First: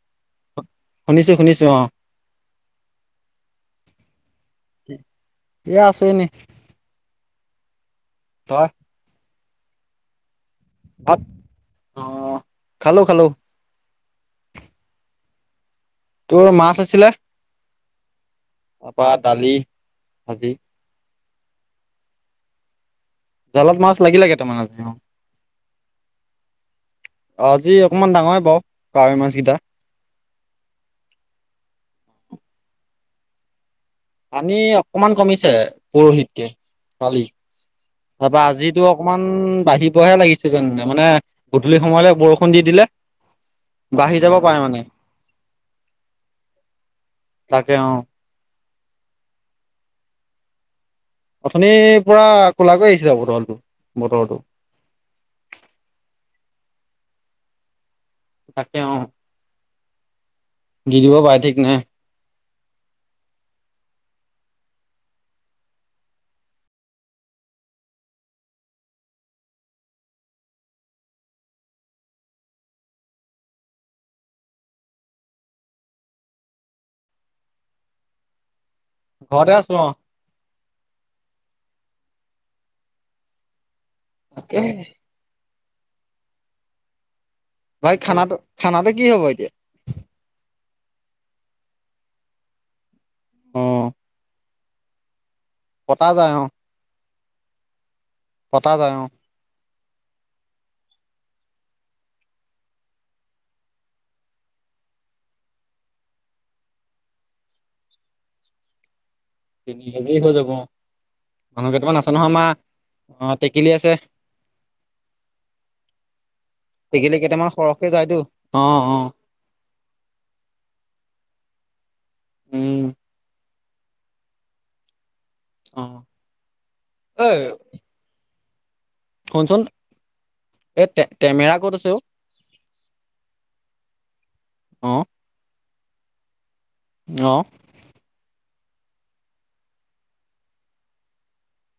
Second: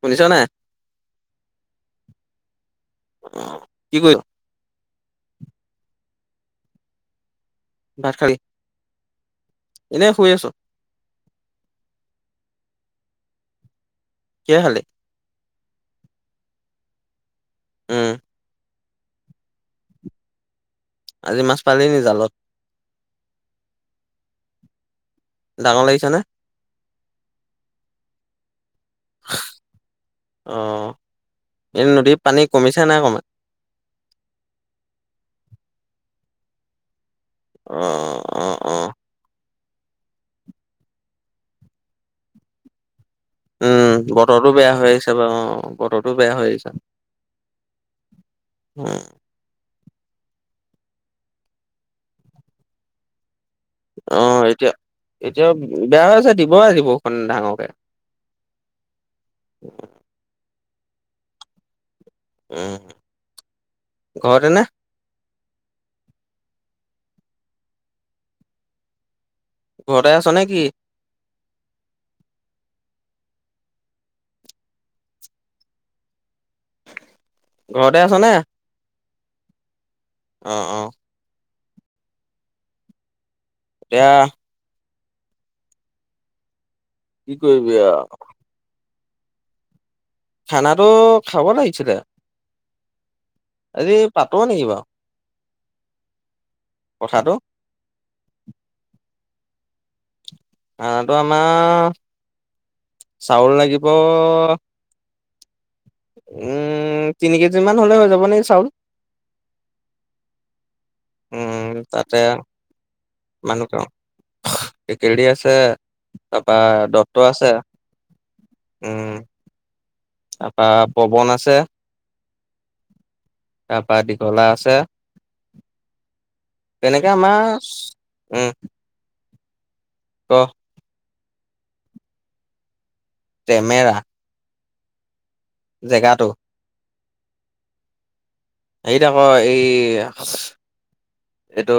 শুনিছ নাই? শুনিছো শুনিছো অ। অ কি কৰি এয়া আছো এনে। ভাত খালি? ত‌ই? এনেই শুই আছো। ভাত অ খালো খালো। কিহে খালি? তোৰ মাছ আছিলে। উম। তাৰ পৰা দালি, ভাজি। আজি মাছ পালি নি জালত? জালত মাছ লাগিলে কেইটামান আজি অ। ডাঙৰ লাগিছেনে? অ আজি অকণমান ডাঙয়েই বাৰু কাৱৈ মাছকেইটা। অঁ। এই নদীৰ পানী কমিছে নাই কমা? পানী অকমান কমিছে, পৰহিতকে পালি। অ। তাৰপা অ', আজিতো অ', অকমান বাঢ়িবহে লাগিছে যেন, মানে গধূলি সময়লে বৰষুণ দি দিলে। উম। বাঢ়ি যাব বতৰতো পাৰে বেয়া মানে হৈ আহিছে বাৰু অ, বতৰটো বেয়া হৈ আহিছে। তাকে অ হয় [unintelligible] অথনিৰ পৰা ক'লা আহিছিল বতৰটো। অ বতৰটো এতিয়া, এতিয়া বেয়া হৈছে দিব আজি বৰষুণ ডাঙৰকে। তাকে অ। দি দিব পাৰে ঠিক নাই। উম ঘৰতে নে ঘৰতে আছ নেকি? ঘৰতে আছ নে? ঘৰতে আছো অ। অ অ এতিয়া তাকেহে কি কৰিবি আ ভাই খানাটো খানাটো কি হ'ব এতিয়া খানাটো খাব লাগিছিলে অ আজি পাতো নেকি বাৰু পতা যায় অ। কথাটো পতা যায় অ খানাটো আমাৰ চাউল লাগিব, উম তিনি কেজি মান হ'লে হৈ যাব নিকি চাউল তিনি কেজি হৈ যাব অ মানুহ উম কেইটামান আছে তাতে নহয় আমাৰ অ টেকেলি মানুহ আছে টেকেলি আছে তাৰপা দত্ত টেকেলি আছে কেইটামান সৰহকে যায়তো অ অ। তাপা পৱন আছে উম তাপা দীঘলা আছে অ তেনেকে ঐ আমা উম শুনচোন ক এ তে তেমেৰা ক'ত আছে অ তেমেৰা অ জেগাটো অ হেৰিত অক এই এইটো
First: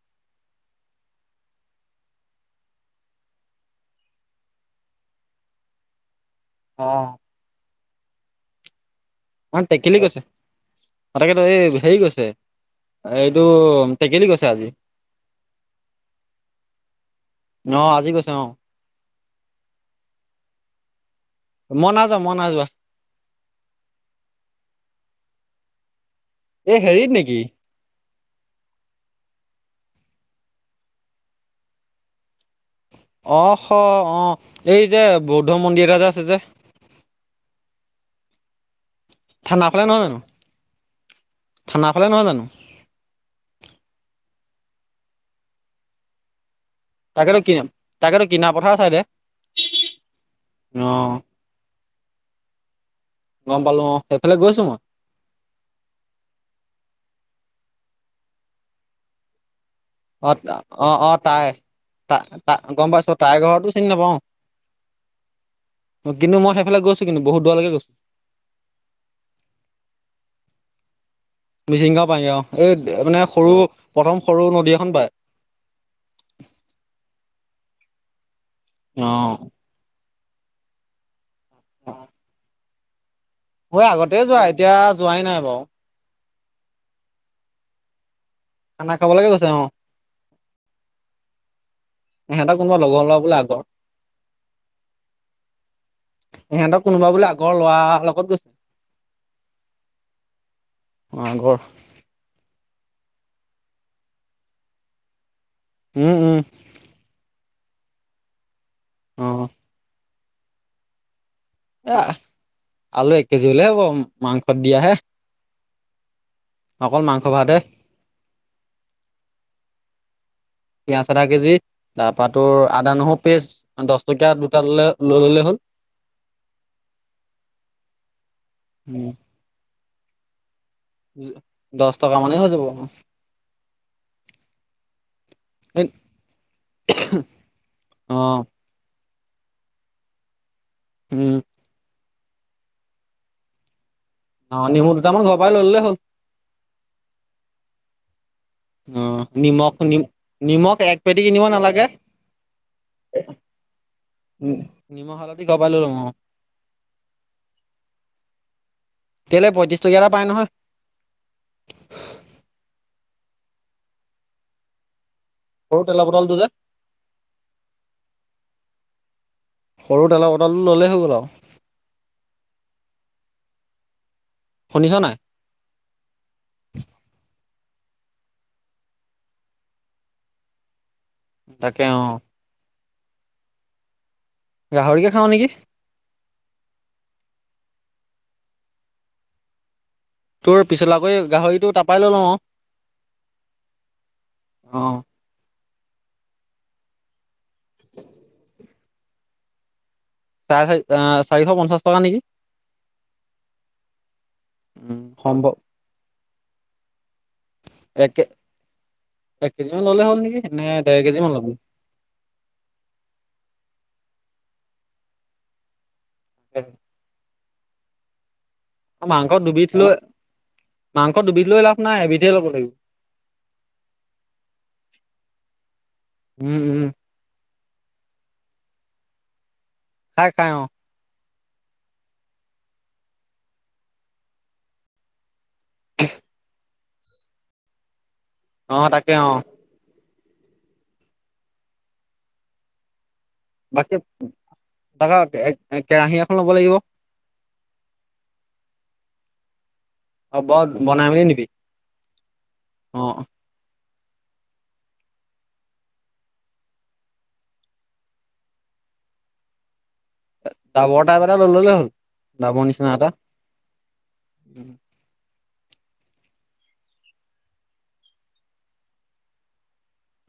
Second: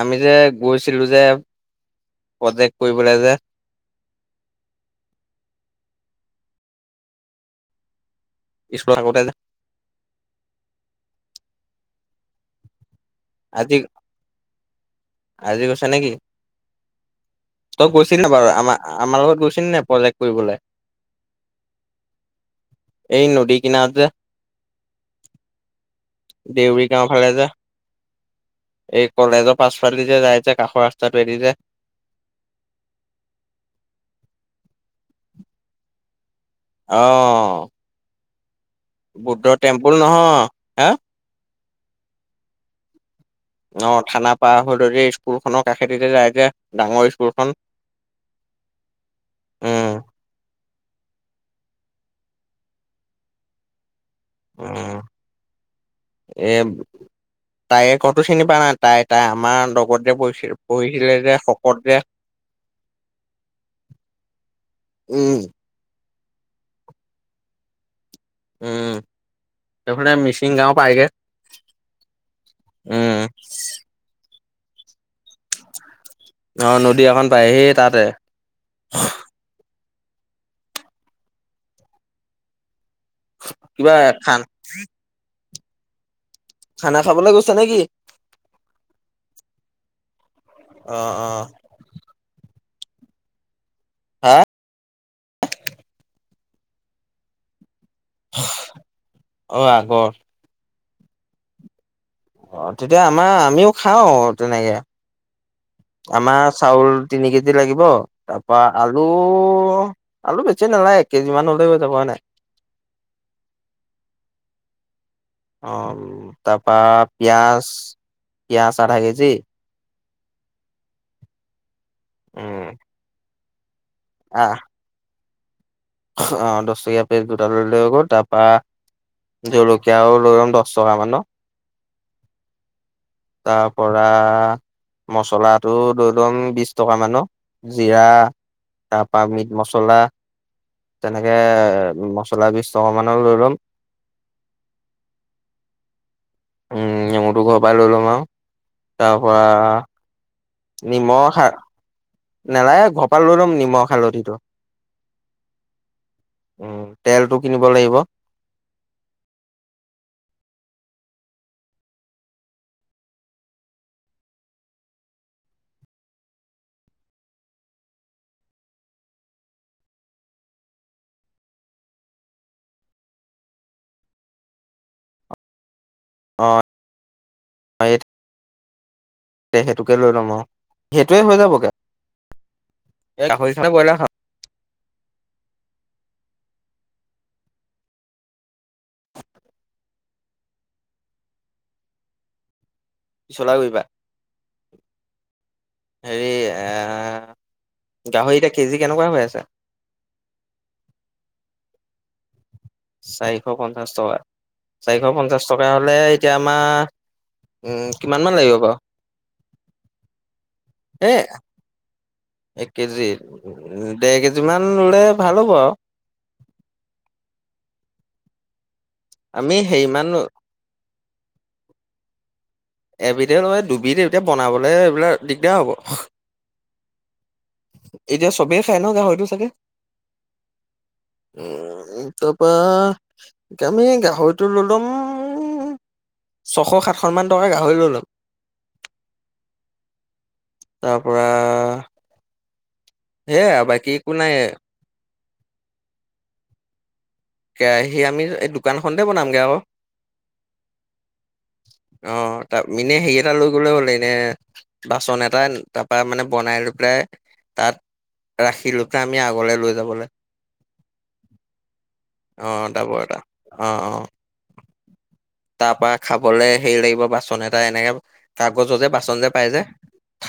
আমি যে গৈছিলোঁ যে প্ৰজেক্ট কৰিবলে যে অ স্কুলৰ আগতে যে মই টেকেলি গৈছো তাকেটো এ হেৰি গৈছে এইটো আজি টেকেলি গৈছে আজি। আজি গৈছা নেকি অ তই আজি গৈছিল নে গৈছে অ বাৰু আমা আ আমাৰ লগত গৈছিলি নাই প্ৰজেক্ট কৰিবলে ম না যোৱা মই না যোৱা এই নদী কিনাৰত যে এই দেউৰি গাঁৱ হেৰিত ফালে নেকি যে এই কলেজৰ পাছফালেদি যে যাই যে কাষৰ ৰাস্তাটোৱে দি যে অ শ অ এই যে বৌদ্ধ মন্দিৰ এটা যে আছে যে অ বুদ্ধ থানাফালে টেম্পুল নহয় জানো হা থানাফালে নহয় জানো অ থানা পাৰ [unintelligible] দে স্কুল খনৰ কাষেদি কে যায় যে ডাঙৰ তাকেতো স্কুলখন কিনা তাকেতো কিনা পথাৰ চাই দে উম, অ গম পালো অ সেইফালে গৈছো মই উম, এ তাই কতো চিনি পাই নাই তাই তাই আমাৰ লগত যে অ পঢ়িছিল অ অ পঢ়িছিলে যে তাই শকত যে গম পাইছো তাইৰ ঘৰতো চিনি নাপাও উম অ কিন্তু হেইফালে গৈচো কিন্তু বহুত দূৰৰ লৈকে গইছো উম এইফালে মিচিং গাও পায়গে মিচিংগাঁও পায়গে অ এই মানে উম, সৰু প্ৰথম সৰু নদী এখন পায় অ নদী এখন পায় হেই তাতে অহ অ [unintelligible] মই কিবা আগতে খান যোৱা এতিয়া যোৱাই নাই বাও খানা খাবলে গৈছে নে কি? খানা খাবলৈকে গৈছে অ অ অ সিহঁতৰ কোনোবা লগৰ লৰা বোলে আগৰ হা ইহঁতক কোনোবা বুলি আগৰ লৰা অলপ ক'ত গৈছে অ', আগৰ অ ঘৰ অ তেতিয়া আমাৰ আমিও খাও তেনেকে উম উম আমাৰ চাউল তিনি কেজি লাগিব তাৰপৰা আলু অ আলু বেছি নালাগে এক কেজি মান হ'লে হৈ যাব এ হয় নাই আলু এক কেজি হলে হ'ব মাংসত দিয়াহে অ তাৰ পৰা অকল মাংস ভাতহে পিয়াজ পিয়াজ আধা কেজি পিয়াজ আধা কেজি তাৰপৰা তোৰ উম আদা নহৰু পেষ্ট দহ টকীয়া আহ দুটা ললে লৈ ল'লে হ'ল অ দহ টকীয়া পেষ্ট দুটা লৈ ল'লে হৈ গল তাৰপৰা উম, জলকীয়াও লৈ ল'ম দহ টকা মান দহ টকা মানেই হৈ যাব অ তাৰ পৰা মচলা টো লৈ লম বিশ টকা মানৰ জিৰা তাৰ পৰা মিট মছলা তেনেকে উম এ মছলা বিছ টকা মানৰ লৈ ল'ম অ নেমু দুটামান ঘৰৰ পৰাই ললে হ'ল উম নেমুটো ঘৰৰ পৰাই লৈ লম আও অ নিমখ নিমখ এক পেকেট কিনিব নালাগে নেলাগে ঘৰৰ পৰা লৈ লম নিমখ হালধিটো উম, নিমখ হালধি ঘৰৰপৰাই লৈ ল'ম অ অ তেলটো কিনিব লাগিব তেল এই পয়ত্ৰিছ টকীয়া এটা পায় নহয়। সৰু তেল বটলটো যে সৰু তেলৰ বটলটো লৈ ল'লে হৈ গল আও শুনিছ নাই অঁ এই [inaudible] সেইটোকে লৈ ল'ম অ সেইটোয়ে হৈ যাবগে তাকে অ গাহৰি খাব নে বইলাৰ খাম গাহৰিকে খাওঁ নেকি তোৰ পিছলাকৈ গাহৰিটো তাৰ পৰাই লৈ লম আও চলাগুৰিৰপা হেৰি--আঁ--হ গাহৰি এতিয়া কেজি কেনেকুৱা হৈ আছে? চাৰে চাৰি আঁ চাৰিশ পঞ্চাশ টকা নেকি? চাৰিশ পঞ্চাছ টকা। উম, চাৰিশ পঞ্চাছ সম্ভৱ টকা হ'লে এতিয়া আমাৰ উম, এক কিমান মান লাগিব বাৰু? এক কেজ মান লম। ল'লে হ'ল নেকি, নে দেৰ এ কেজিমান ল'বি? এক কেজি, দেৰ কেজি মান ল'লে ভাল হ'ব আৰু। এক মাংস আমি দুবিধ লৈ হেৰিমান মাংস দুবিধ লৈ লাভ নাই, এবিধে ল'ব লাগিব। এবিধে ল' এ দুবিধ এতিয়া বনাবলে এইবিলাক দিগ্‌দাৰ হ'ব। উম, উম। এতিয়া চবেই খাই ন' গাহৰিটো চাগে? খাই, খাই অঁ। উম--তাৰপৰা আমি গাহৰিটো ললুং অঁও ছশ, সাতশ মান টকাৰ গাহৰি ল'লো। অঁ তাকে অঁ। তাৰপৰা সেইয়াই বাকী একো নাই। তাৰপৰা কে--কেৰাহী এখন ল'ব লাগিব। কেৰাহী আমি এই দোকানখনতে বনামগে আৰু। আৰু বৰ বনাই মেলি নিবি অ', তাৰ মিনে অ হেৰি এটা ল তোলৌ লিনে বাচন এটা তাৰপা মানে বনাই লৈ পেলাই তাত ৰাখিলোঁতা, আমি আগলে লৈ যাবলে। ডাৱৰ তাপ এটা লৈ ললে হ'ল। ডাবৰ অঁ, নিচিনা ডাৱৰ এটা। অঁ, অঁ। তাৰপা খাবলে হেৰি লাগিব, বাচন এটা এনেকে কাগজ যে বাচন যে পাই যে।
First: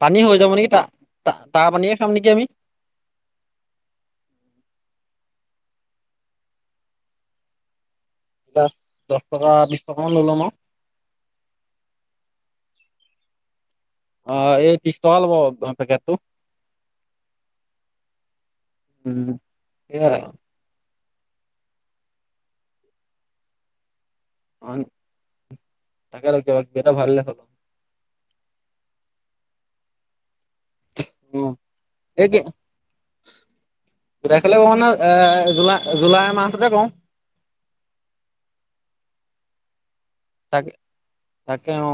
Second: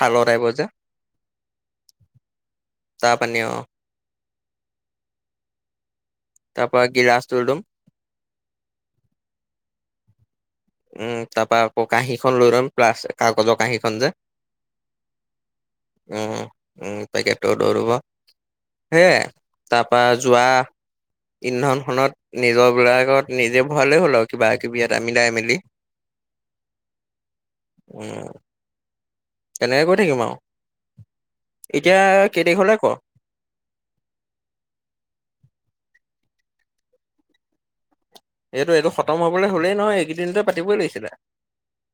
পানী হৈ টাইপৰ যাব যে নেকি তাত্‌? তা, তাৰ পানীয়ে খাম নেকি আমি? তাৰপানী অঁ'। তা পা গিলাছ লৈ লম। তাত্‌ দহটকা বিশটকা মান লৈ ল'ম আও। উম, তাপা আকৌ কাঁহীখন লৈ লম। প্লাছ কাগজৰ কাঁহীখন যে। অ এই ত্ৰিশ টকা ল'ব পেকেটটো উম, উম উম পেকেতটো লৈ লবা। হেয়ে উম তা পা সেয়াই যোৱা ইন্ধনখনত নিজৰ বিলাকত নিজে ভৰালেই হ'ল আও কিবা-কিবি এটা মিলাই -মেলি। তাকেটৌ, কিবা-কিবি এটা ভৰাই ললেই হ'ল। উম। তেনেকে গৈ থাকিম আও। উম, এ টি এম হলে ক? গোটেই খালে কঁৱুনা? এ-জুলাই, জুলাই মাহটোতে কৰোঁ। এইটো, এইটো খতম হবলৈ হলেই নহয়। এইকেইদিনতে তাকে পাতিবই লাগিছিলে। তাকে অ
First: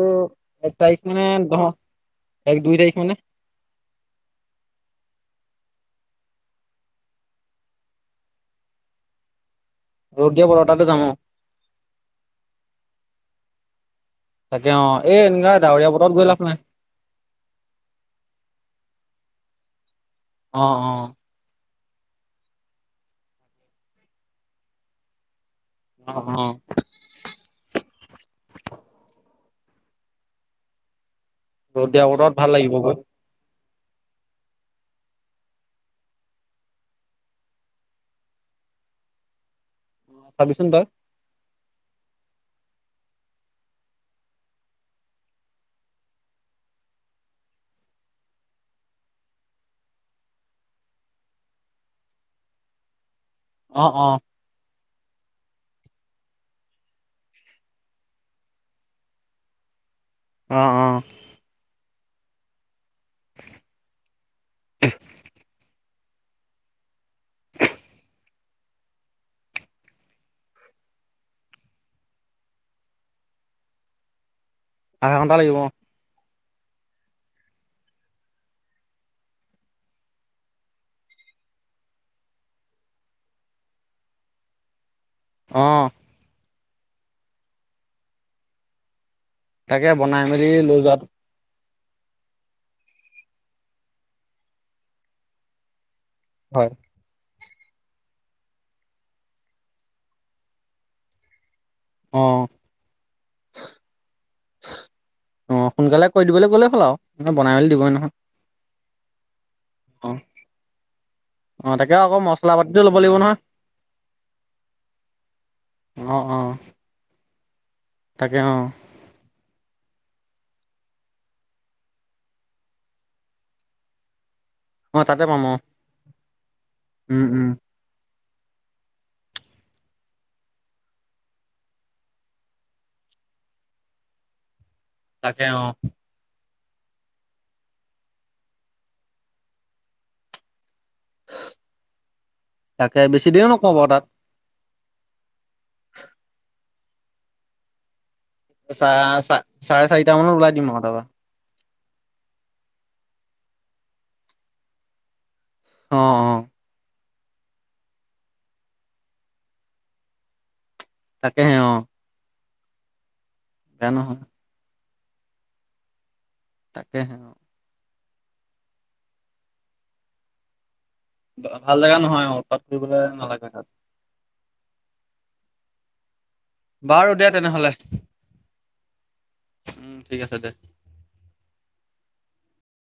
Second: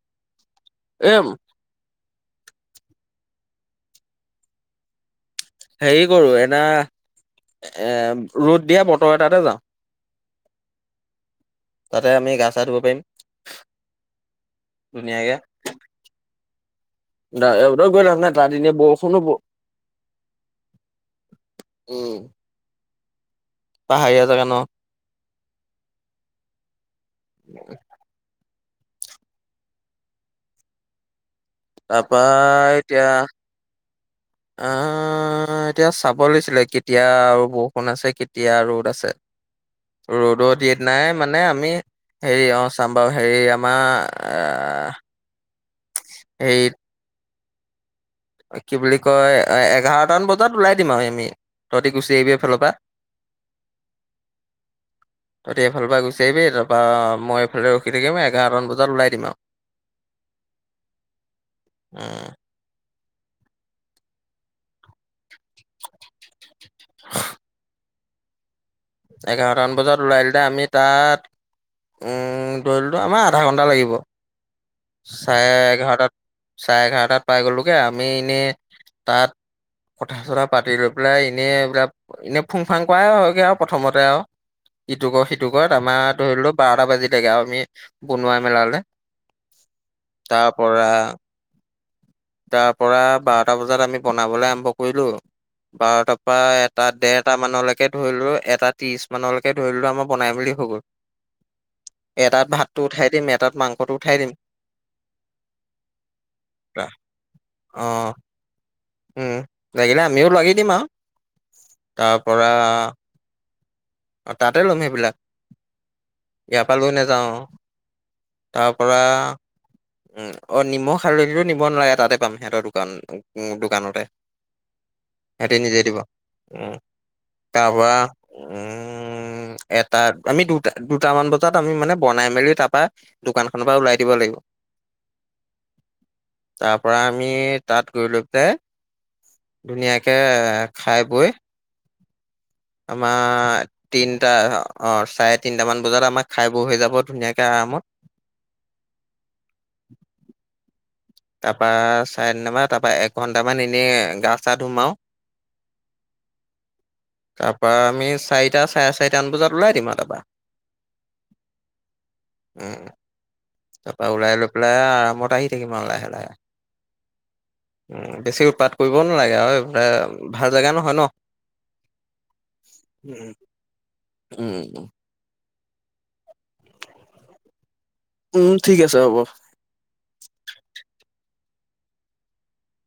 অঁ, এক তাৰিখ এ মানে? নহয়, এক -দুই তাৰিখ মানে? হেৰি কৰো, এটা এ ৰ'দ দিয়া বতৰ এটাতে যাওঁ। ৰ'দ দিয় বতৰ এটাতে যাম অঁ। তাতে আমি গা- চা ধুব পাৰিম। তাকে অ, এ ধুনীয়াকে। এনেকুৱা ডাৱৰীয়া বতৰত গৈ লাভ নাই। ডাৱৰীয়া বতৰত গৈ লাভ নাই, তাত এনে বৰষুণু ব- অ অ। উম। পাহাৰীয়া জাগা ন? উম উম। [unintelligible] ৰ'দ দিয়া তাৰপা বতৰত ভাল লাগিব গৈ এতিয়া- আহ- অ', এতিয়া চাব লাগছিলে, কেতিয়া আৰু বৰষুণ আছে, কেতিয়া ৰ'দ আছে। ৰ'দত চাবিচোন তই সেইনাই মানে আমি- হেৰি অ চাম বাৰু হেৰি আমাৰ হেৰিত- কি বুলি কয় এঘাৰটান বজাত ওলাই দিম আৰু আমি। তহতি গুচি আহিবি এইফালৰ পা। অ অ। ততি এইফালৰ পৰা গুচি আহিবি, তাৰপৰা মই এইফালে ৰখি থাকিম, এঘাৰটামান বজাত ওলাই দিম আৰু। অ অ। উম। [unintelligible] এঘাৰটামান বজাত ওলাই দিলে আমি তাত- উম ধৰি লোৱা আমাৰ আধা ঘণ্টা লাগিব। আধা ঘন্টা চাৰে লাগিব এঘাৰটাত, চাৰে এঘাৰটাত পাই গ'লোগে আমি এনেই তাত কথা চথা পাতি লৈ পেলাই এনেই এইবিলাক এনে ফুং ফাং কৰাই হয়গে আৰু প্ৰথমতে আৰু। ইটো কৰ, সিটো অ কৰ, আমাৰ ধৰি ল বাৰটা বাজি থাকে আৰু আমি বনোৱা মেলালে। তাকে বনাই তাৰ মেলি লৈ পৰা যোৱাত তাৰ পৰা বাৰটা বজাত আমি বনাবলৈ আৰম্ভ কৰিলো। বাৰটাৰ পৰা হয় এটা ডেৰট- টা মানলৈকে ধৰিলো এটা ত্ৰিশ মানলৈকে ধৰিলো আমাৰ বনাই মেলি হৈ গ'ল। অ এটাত ভাতটো উঠাই দিম। এটাত মাংসটো উঠাই দিম। অ সোনকালে কৰি দিবলৈ গ'লেই হ'ল আৰু, বনাই মেলি অ দিবই নহয়। লাগিলে আমিও লগি দিম আৰু। অঁ তাকে তাৰ আকৌ মছলা পাতিটো ল'ব লাগিব নহয়। অ তাতে ল'ম সেইবিলাক। অ অ ইয়াৰ পৰা লৈ নাযাওঁ। তাকে অ তাৰ পৰা উম। অ নিমখ হালধিটো নিব নালাগে তাতে পাম সিহঁতৰ দোকান উ দোকানতে। অ তাতে পাম অ সেতি নিজে দিব। উম। উম উম। তাপা, উম। উম এটাত আমি দুটা দুটামান বজাত আমি মানে বনাই মেলি তাৰপা দোকান খনৰ পৰা ওলাই দিব লাগিব। তাকে অ। তাৰ পৰা আমি তাত গৈ লৈ পেলাই, ধুনীয়াকে এ খাই বৈ, তাকে বেছি দেৰিও আমাৰ নকওঁ বাৰু তাত তিন অঁ চাৰে তিনিটামান বজাত আমাৰ খাই বৈ হৈ যাব ধুনীয়াকৈ আৰামত। চা চা চাৰে চাৰিটা মানত ওলাই দিম আও তাৰপৰা। তাৰপা চাৰে তিনটা পা তাৰ পৰা এঘন্টামান এনেই গা চা ধুম আও। অ অ তাৰপৰা আমি চাৰিটা চাৰে চাৰিটামান বজাত ওলাই দিম আৰু তাৰপৰা তাকেহে অ উম বেয়া তাপা নহয় ওলাই লৈ পেলাই আৰামত আহি থাকিম আৰু লাহে লাহে। তাকে হে উ বেছি উৎপাত কৰিব নালাগে আৰু এইফালে ভাল জেগা নহয় ন ভাল জেগা নহয় অ উৎপাত কৰিবলে নালাগে তাত। উম উম বাৰু দে তেনে হলে উম ঠিক আছে হ'ব। উম ঠিক আছে দে।